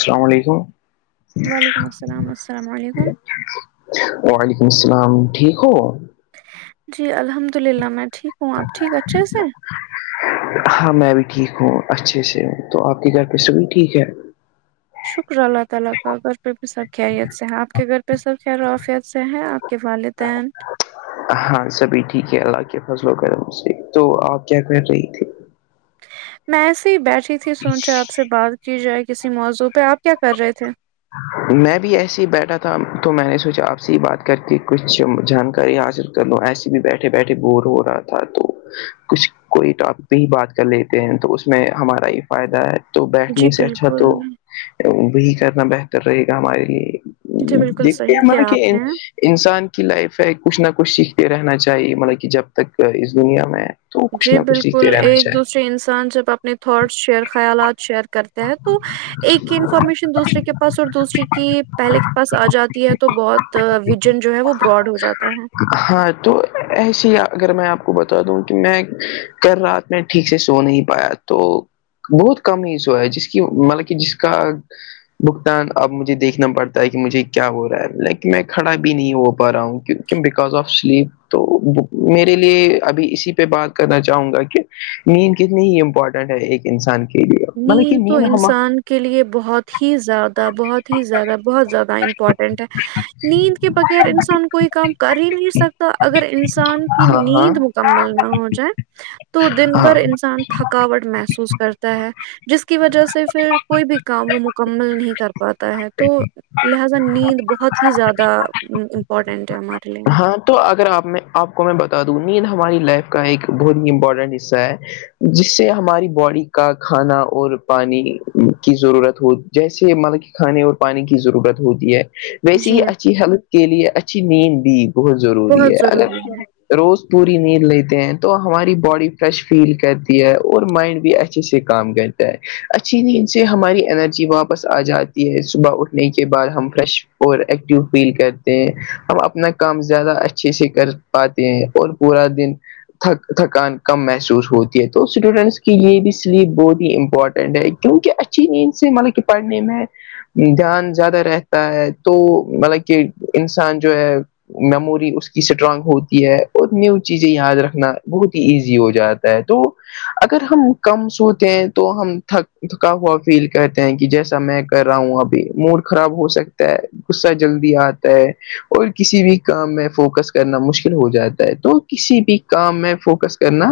السلام علیکم وعلیکم السلام السلام علیکم وعلیکم السلام ٹھیک ہو جی الحمد للہ میں ٹھیک ہوں آپ ٹھیک اچھے سے ہاں میں بھی ٹھیک ہوں اچھے سے ہوں تو آپ کے گھر پہ سبھی ٹھیک ہے شکر اللہ تعالی کا گھر پہ بھی سب خیریت سے ہیں آپ کے گھر پہ سب خیر و عافیت سے ہیں آپ کے والد دین ہاں سبھی ٹھیک ہے اللہ کے فضل و کرم سے تو آپ کیا کر رہی تھی میں ایسے ہی بیٹھی تھی سوچا آپ سے بات کی جائے کسی موضوع پہ آپ کیا کر رہے تھے میں بھی ایسے ہی بیٹھا تھا تو میں نے سوچا آپ سے ہی بات کرکے کچھ جانکاری حاصل کر لو ایسے بھی بیٹھے بیٹھے بور ہو رہا تھا تو کچھ کوئی ٹاپک ہی بات کر لیتے ہیں تو اس میں ہمارا ہی فائدہ ہے تو جی بیٹھنے سے اچھا تو بالکل وہی کرنا بہتر رہے گا ہمارے لیے جی بالکل دیکھتے صحیح ہیں ناں کیا کہ آپ نے انسان کی لائف ہے کچھ نہ کچھ سیکھتے رہنا چاہیے مطلب کہ جب تک اس دنیا میں تو کچھ جی نہ کچھ بالکل سیکھتے رہنا ایک چاہیے دوسرے انسان جب اپنے تھوٹس شیئر خیالات شیئر کرتے تو ایک انفارمیشن دوسرے کے پاس اور دوسری کی پہلے کے پاس آجاتی ہے تو بہت ویژن جو ہے وہ براڈ ہوجاتا ہے ہاں تو ایسی اگر میں آپ کو بتادوں کہ میں کل را میں ٹھیک سے سو نہیں پایا تو بہت کم ہی سویا جس کی بلکہ جس کا بگتان اب مجھے دیکھنا پڑتا ہے کہ مجھے کیا ہو رہا ہے لیکن میں کھڑا بھی نہیں ہو پا رہا ہوں بکاز آف سلپ تو میرے لیے ابھی اسی پہ بات کرنا چاہوں گا کہ نیند کتنی ہی امپورٹن ایک انسان کے لیے مطلب کہ تو نیند ہما انسان کے لیے بہت ہی زیادہ بہت ہی زیادہ بہت زیادہ امپورٹنٹ ہے نیند کے بغیر انسان کوئی کام کر ہی نہیں سکتا اگر انسان کی ہاں ہاں نیند مکمل نہ ہو جائے تو دن ہاں بھر انسان تھک تھکاوٹ محسوس کرتا ہے جس کی وجہ سے پھر کوئی بھی کام وہ مکمل نہیں کر پاتا ہے تو لہذا نیند بہت ہی زیادہ امپورٹینٹ ہے ہمارے لیے ہاں تو اگر آپ میں آپ کو میں بتادوں میں ہماری لائف کا ایک بہت ہی امپورٹنٹ حصہ ہے جس سے ہماری باڈی کا کھانا اور پانی کی ضرورت ہو جیسے مطلب کھانے اور پانی کی ضرورت ہوتی ہے ویسے ہی جی اچھی [unintelligible] کے لیے اچھی نیند بھی بہت ضروری ہے بہت ضروری ہے اگر روز پوری نیند لیتے ہیں تو ہماری باڈی فریش فیل کرتی ہے اور مائنڈ بھی اچھ چھے سے کام کرتا ہے اچھی نیند سے ہماری انرجی واپس آ جاتی صبح اٹھنے کے بعد ہم فریش اور ایکٹیو فیل کرتے ہیں ہم اپنا کام زیادہ اچھے سے کر پاتے ہیں اور پورا دن تھک تھکان کم محسوس ہوتی ہے تو اسٹوڈنٹس کی یہ بھی سلیپ بہت ہی امپورٹنٹ ہے کہ کہ اچھی نیند سے مطلب کہ پڑھنے میں دھیان زیادہ رہتا ہے تو مطلب کہ انسان جو ہے میموری اس کی اسٹرانگ ہوتی ہے اور نیو چیزیں یاد رکھنا بہت ہی ایزی ہو جاتا ہے تو اگر ہم کم سوتے ہیں تو ہم تھک تھکا ہوا فیل کرتے ہیں کہ جیسا میں کر رہا ہوں ابھی موڈ خراب ہو سکتا ہے غصہ جلدی آتا ہے اور کسی بھی کام میں فوکس کرنا مشکل ہو جاتا ہے تو کسی بھی کام میں فوکس کرنا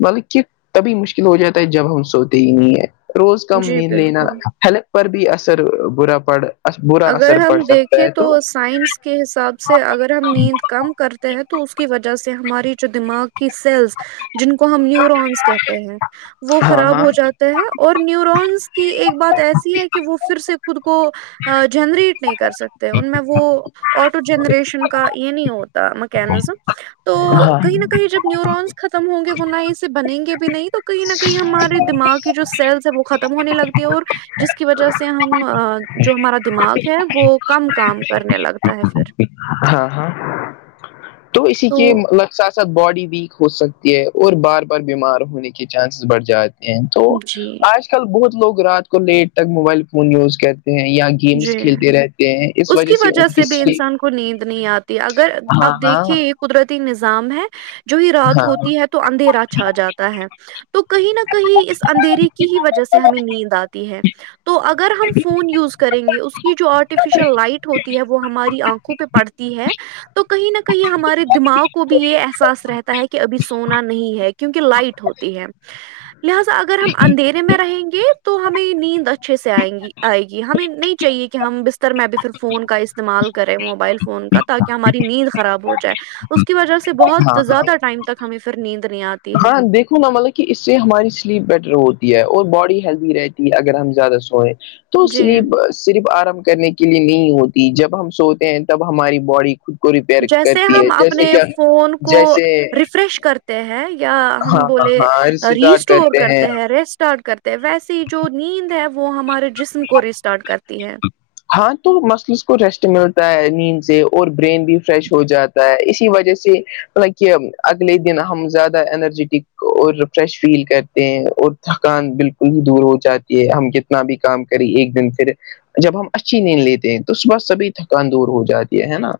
مطلب کہ تبھی مشکل ہو جاتا ہے جب ہم سوتے ہی نہیں ہے روز کم جی نیند لینا بالکل ہیلتھ پر بھی اثر برا پڑ برا اگر اثر پڑ ہم سکتا دیکھیں ہے تو سائنس کے حساب سے اگر ہم نیند کم کر تے ہیں تو اس کی وجہ سے ہماری جو دماغ کی سیلس جن کو ہم نیورونس کہتے ہیں وہ ہاں خراب ہاں ہو جات تا اور نیورونس کی ایک بات ایسی ہے کہ وہ پھر سے خود کو جنریٹ نہیں کرسکتے ان میں وہ آٹو جنریشن کا یہ نہیں ہوتا میکانزم ہاں کہیں جب نیورونس ختم ہوں گے وہ نئے سے بنیں گے بھی نہیں تو کہیں نہ کہیں ہمارے دماغ کے جو سیلس ہے وہ ختم ہونے لگتی ہے اور جس کی وجہ سے ہم جو ہمارا دماغ ہے وہ کم کام کرنے لگتا ہے پھر ہاں ہاں تو اسی کے مطلب ساتھ ساتھ باڈی ویک ہوسکتی ہے اور بار بار بیمار ہونے کے چانسز بڑھ جات تو جی آج کل بہت لوگ رات کو لیٹ تک موبائل فون یوز کرتے ہیں یا گے گیمس جی کھیلتے رہتے ہیں اس وجہ سے ان کی سلپ کو نیند نہیں آتی اگر آپ ہاں دیکھیے یہ قدرتی نظام ہے جوں ہی رات ہاں ہوتی ہے تو اندھیرا چھا جاتا ہے تو کہیں نہ کہیں اس اندھیرے کی ہی وجہ سے ہمیں نیند آتی ہے تو اگر ہم فون یوز کریں گے اس کی جو آرٹیفیشیل لائٹ ہوتی ہے وہ ہماری آنکھوں پہ پڑتی ہے تو کہیں نہ کہیں ہمارے دماغ کو بھی یہ احساس رہتا ہے کہ ابھی سونا نہیں ہے کیونکہ لائٹ ہوتی ہے لہذا اگر ہم اندھیرے میں رہیں گے تو ہمیں نیند اچھے سے آئیں گی آئے گی ہمیں نہیں چاہیے کہ ہم بستر میں ابھی پھر فون کا استعمال کریں موبائل فون کا تاکہ ہماری نیند خراب ہوجائے اس کی وجہ سے بہت ہاں ہاں زیادہ ٹائم تک ہمیں پھر نیند نہیں آتی ہے ہاں دیکھو نہ ملک کہ اس سے ہماری سلیپ بیٹر ہوتی ہے اور باڈی ہیلتھی رہتی ہے اگر ہم زیادہ سوئیں تو جی سلیپ صرف آرام کرنے کے لیے نہیں ہوتی جب ہم سوتے ہیں تب ہماری باڈی خود کو ریپیئر جیسے کرتی ہے ہم جیسے اپنے کے آ فون کو ریفریش کرت ہیں یا ہم ہاں ہاں بولے ہاں اسٹارٹ ریسٹور کرتے ہیں ریسٹارٹ کرتے ویسے جو نیند ہے وہ ہمارے جسم کو ریسٹارٹ کرتی ہے ہاں تو مسلز کو ریسٹ ملتا ہے نیند سے اور برین بھی فریش ہو جاتا ہے اسی وجہ سے لائک اگلے دن ہم زیادہ انرجیٹک اور فریش فیل کرتے ہیں اور تھکان بالکل ہی دور ہو جاتی ہے ہم کتنا بھی کام کری ایک دن پھر جب ہم اچھی نیند لیتے ہیں تو صبح سبھی تھکان دور ہو جاتی ہے نا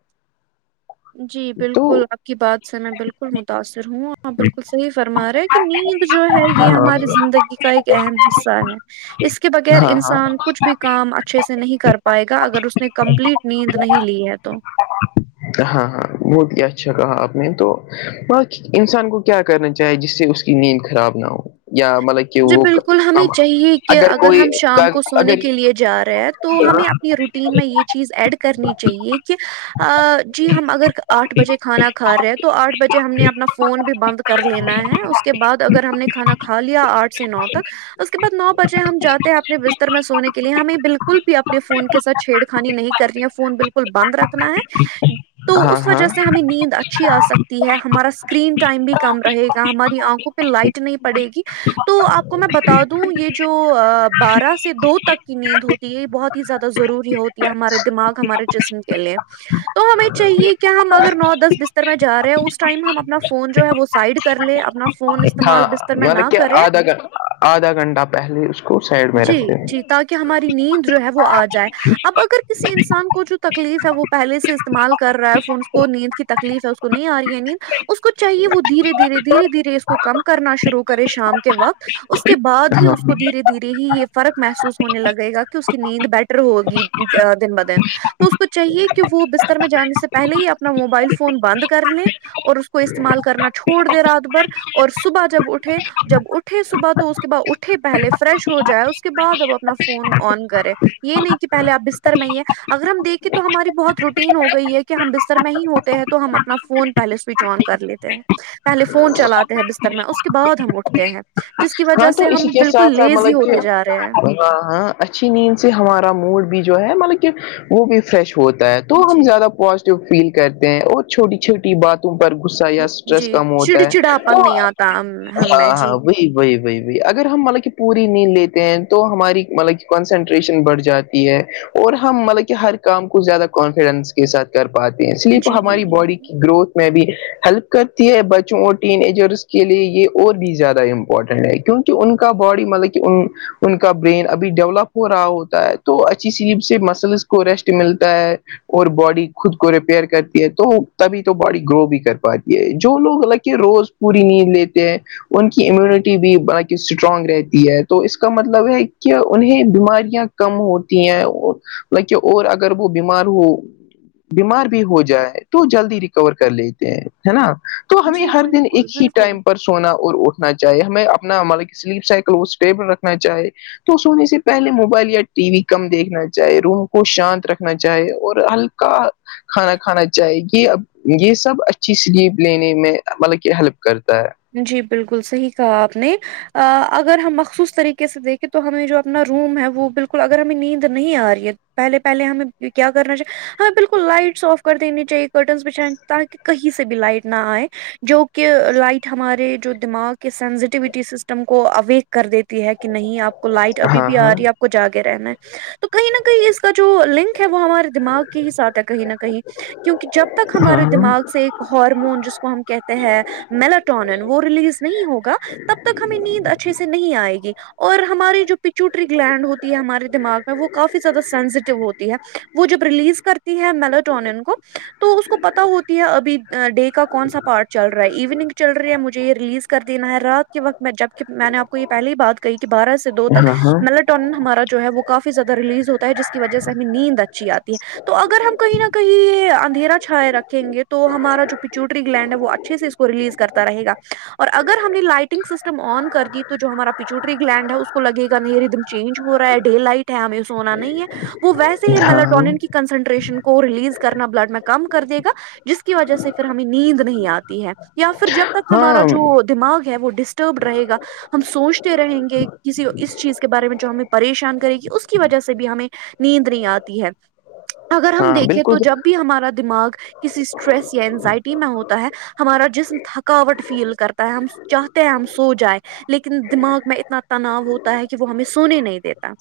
جی تو بالکل آپ کی بات سے میں بالکل متاثر ہوں ہاں بالکل صحیح فرما رہا ہے کہ نیند جو ہے ہاں یہ ہماری زندگی کا ایک اہم حصہ ہے اس کے بغیر ہاں ہاں انسان کچھ بھی کام اچھے سے نہیں کر پائے گا اگر اس نے کمپلیٹ نیند نہیں لی ہے تو ہاں ہاں بہت ہی اچھا کہا آپ نے تو انسان کو کیا کرنا چاہے جس سے اس کی نیند خراب نہ ہو یا مطلب کہ جی وہ بالکل ہمیں کم چاہیے کہ اگر ہم شام کو سونے اگر کے لیے جا رہے ہیں تو ہمیں اپنی رو ٹین یہ چیز ایڈ کرنی چاہے کہ جی ہم ا آٹھ بجے کھانا کھار ے ہیں تو آٹھ بجے ہم نے اپنا فون بھی بند کر لینا ہے اس کے بعد اگر ہم نے کھانا کھا لیا آٹھ سے نو تک اس کے بعد نو بجے ہم جاتے ہیں اپنے بستر میں سونے کے لیے ہمیں بالکل بھی اپنے فون کے سچ چھیڑ خانی نہیں کر ریو فون بالکل بند رکھنا ہے تو اس ہاں ہاں وجہ سے ہمیں نیند اچھی آ سکتی ہے ہمارا اسکرین ٹائم بھی کم رہے گا ہماری آنکھوں پہ لائٹ نہیں پڑے گی تو آپ کو میں بتا دوں یہ جو بارہ سے دو تک کی نیند ہوتی ہے یہ بہت زیادہ ضروری ہوتی ہے ہمارے دماغ ہمارے جسم کے لیے تو ہمیں چاہیے کیا ہم اگر نو دس بستر میں جا رہے ہیں اس ٹائم ہم اپنا فون جو ہے وہ سائڈ کر لے اپنا فون ہاں استعمال بستر میں نہ مطلب کہ کریں آدھا گھ آدھا گھنٹہ پہلے کو سائڈ میں جی رکھتے ہیں. جی تاکہ ہماری نیند جو ہے وہ آ جائے اب اگر کسی انسان کو جو تکلیف ہے وہ پہلے سے استعمال کر رہا ہے فون اس کو نیند کی تکلیف ہے اس کو نہیں آ رہی ہے نیند اس کو چاہیے وہ دھیرے دھیرے دھیرے دھیرے اس کو کم کرنا شروع کرے شام کے وقت اس کے بعد ہی ہاں اس کو دھیرے دھیرے ہی یہ فرق محسوس ہونے لگے گا کہ اس کی نیند بیٹر ہوگی دن ب دن تو اس کو چاہیے کہ وہ بستر میں جانے سے پہلے ہی اپنا موبائل فون بند کر لیں اور اس کو استعمال کرنا چھوڑ دے رات بھر اور صبح جب اٹھے جب اٹھ ے صبح تو اس کے بعد اٹھے پہلے فریش ہو جائے اس کے بعد اب اپنا فون آن کرے یہ نہیں کہ پہلے آپ بستر میں ہی ہیں اگر ہم دیکھیں تو ہماری بہت روٹین ہو گئی ہے کہ ہم بستر میں ہی ہوتے ہیں تو ہم اپنا فون پہلے سوئچ آن کر لیتے ہیں پہلے فون چلاتے ہیں بستر میں اس کے بعد ہم اٹھتے ہیں جس کی ہاں وجہ تو سے اسی ہم کے بالکل ساتھ ساتھ لیزی مطلب کہ ہوتے جا رہے ہیں ہمیں ہاں ہاں اچھی نیند سے ہمارا موڈ بھی جو ہے مطلب کہ وہ بھی فریش ہوتا ہے تو ہم جی زیادہ پازیٹیو فیل کرتے ہیں اور چھوٹی چھوٹی بات تم پر غصہ یا اسٹریس جی کم ہوتا ہے چڑچڑاپن نہیں آتا ہم ہاں ہمیں ہاں جی وہی وہی ب بائی اگر ہم ملب کہ پوری نیند لیتے ہیں تو ہماری ملب کہ کنسنٹریشن بڑھ جاتی ہے اور ہم ملب کہ ہر کام کو زیادہ کانفیڈنس کے ساتھ کر پاتے ہیں اسلیپ جی ہماری باڈی گروتھ میں بھی ہیلپ کرتی ہے بچوں اور ٹین ایجرس کے لیے یہ اور بھی زیادہ امپورٹنٹ کیونکہ ان کا باڈی ملب کہ ان ان کا برین ابھی ڈیولپ ہو رہا ہوتا ہے تو اچھی سیلیپ سے مسلس کو ریسٹ ملتا ہے اور باڈی خود کو ریپیئر کرتی ہے تو تبھی تو باڈی گرو بھی کر پاتی ہے جو لوگ ہلاکہ روز پوری نیند لیتے ہیں ان کی امیونٹی بھی بق اسٹرانگ رہتی ہے تو اس کا مطلب ہے کہ انہیں بیماریاں کم ہوتی ہیں لط کہ اور اگر وہ بیمار ہو بیمار بھی ہو جائے تو جلدی ریکور کر لیتے ہیں ہے نا تو ہمیں جی ہر دن بالکل ایک ہی بالکل ٹائم پر سونا اور اٹھنا چ چاہے ہمیں اپنا ملب سلیپ سائیکل کو اسٹیبل رکھنا چاہے تو سونے سے پہلے موبائل یا ٹی وی کم دیکھنا چاہے روم کو شانت رکھنا چاہے اور ہل کا کھانا کھانا چاہیے یہ اب یہ سب اچھی سلیپ لینے میں مطلب کہ ہیلپ کرتا ہے جی بالکل صحیح کہا آپ نے اگر ہم مخصوص طریقے سے دیکھیں تو ہمیں جو اپنا روم ہے وہ بالکل اگر ہمیں نیند نہیں آ رہی ہے پہلے پہلے ہمیں کیا کرنا چ ہاں بالکل لائٹس آف کر دینی چاہیے کرٹنس بچھ تاکہ کہیں سے بھی لائٹ نہ آئے جو کہ لائٹ ہمارے جو دماغ کے سینسٹیوٹی سسٹم کو اویک کر دیتی ہے کہ نہیں آپ کو لائٹ ہے ابھی ہاں بھی آ ہاں رہی ہے آپ کو جاگے رہنا ہے تو کہیں نہ کہیں اس کا جو لنک ہے وہ ہمارے دماغ کے ہی ساتھ ہے کہیں نہ کہیں کیونکہ جب تک ہمارے ہاں دماغ سے ایک ہارمون جس کو ہم کہتے ہیں مل ٹونین وہ ریلیز نہیں ہوگا تب تک ہمیں نیند اچھے سے نہیں آئے گی اور ہماری جو پچوٹری گلینڈ ہوتی ہے ہمارے دماغ میں وہ کافی زیادہ سینسیٹیو ہوتی ہے وہ جب ریلیز کرتی ہے ملٹون کو تو اس کو پتا ہوتی ہے ابھی ڈے کا کون سا پار چل رہا ایوننگ چل رہی ہے مجھے یہ ریلیز کر دین ہے رات کے وقت میں جبک میں نے آپ کو یہ پہلی ہی بات کہی کہ بارہ سو دو ہاں تک ہاں ہاں میلیٹون ہمارا جو ہے وہ کافی زیادہ ریلیز ہوتا ہے جس کی وجہ سے ہمیں نیند اچھی آتی ہے تو اگر ہم کہیں نہ کہیں یہ اندھیرا چھائے رکھ کھیں گے تو ہمارا جو پچوٹری گلینڈ ہے وہ اچھے سے اس کو ریلیز کرتا رہے گا اور اگر ہم نے لائٹنگ سسٹم آن کر دی تو جو ہمارا پچوٹری گلینڈ ہے اس کو لگے گ نہیں ر چینج ہو رہا ہے ڈے لائٹ ہے ہمیں سونا نہیں ہے وہ ویسے ہی ہاں ملٹرن کی کنسنٹریشن کو ریلیز کرنا بلڈ میں کم کر دے گا جس کی وجہ سے پھر ہمیں نیند نہیں آتی ہے یا پھر جب تک ہمارا ہاں جو دماغ ہے وہ ڈسٹربڈ رہے گا ہم سوچتے رہیں گے کسی اس چیز کے بارے میں جو ہمیں پریشان کرے گی اس کی وجہ سے بھی ہمیں نیند نہیں آتی ہے اگر ہم ہاں دیکھیں تو بالکل جب بھی ہمارا دماغ کسی اسٹریس یا انزائٹی میں ہوتا ہے ہمارا جسم تھک تھکاوٹ فیل کرتا ہے ہم چاہتے ہیں ہم سو جائے لیکن دماغ میں اتنا تناؤ ہوتا ہے کہ وہ ہمیں سونے نہیں دیتا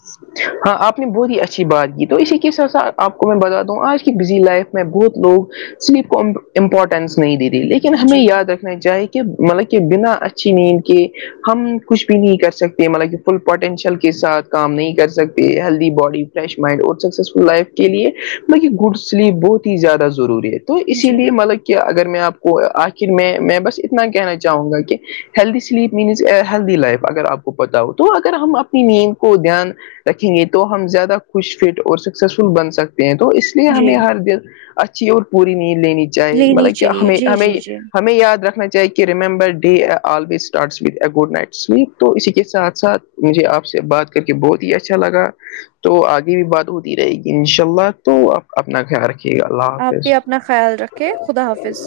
ہاں آپ نے بہت ہی اچھی بات کی تو اسی کے ساتھ ساتھ آپ کو میں بتاتا ہوں آج کی بزی لائف میں بہت لوگ سلیپ کو امپورٹینس نہیں دے رہی لیکن ہمیں جی یاد رکھ چاہی کہ مطلب کہ بنا اچھی نیند کے ہم کچھ بھی نہیں کر سکتے مطلب کہ فل پوٹینشل کے ساتھ کام نہیں کر سک ہیلدی باڈی فریش مائنڈ اور سکسیزفل لائف کے لیے بلکہ گڈ سلیپ بہت ہی زیادہ ضروری ہے تو اسی جی لیے مطلب کہ اگر میں آپ کو آخر میں میں بس اتنا کہنا چاہوں گا کہ healthy sleep means healthy life اگر آپ کو پتہ ہو تو اگر ہم اپنی نیند کو دھیان رکھیں گے تو ہم زیادہ خوش فٹ اور سکسیسفل بن سکتے ہیں تو اس لیے جی ہمیں ہر دن اچھی اور پوری نیند لینی چاہیے لینی مطلب کہ چاہیے ہمیں جی ہمیں جی جی ہمیں یاد رکھنا چاہیے remember day always starts with a good night sleep تو اسی کے ساتھ ساتھ مجھے آپ سے بات کر کے بہت ہی اچ اچھا لگا تو آگے بھی بات ہوتی رہے گی ان شاء اللہ تو آپ اپنا خیال رکھ ٹھیک ہے اللہ آپ بھی حافظ اپنا خیال رکھے خدا حافظ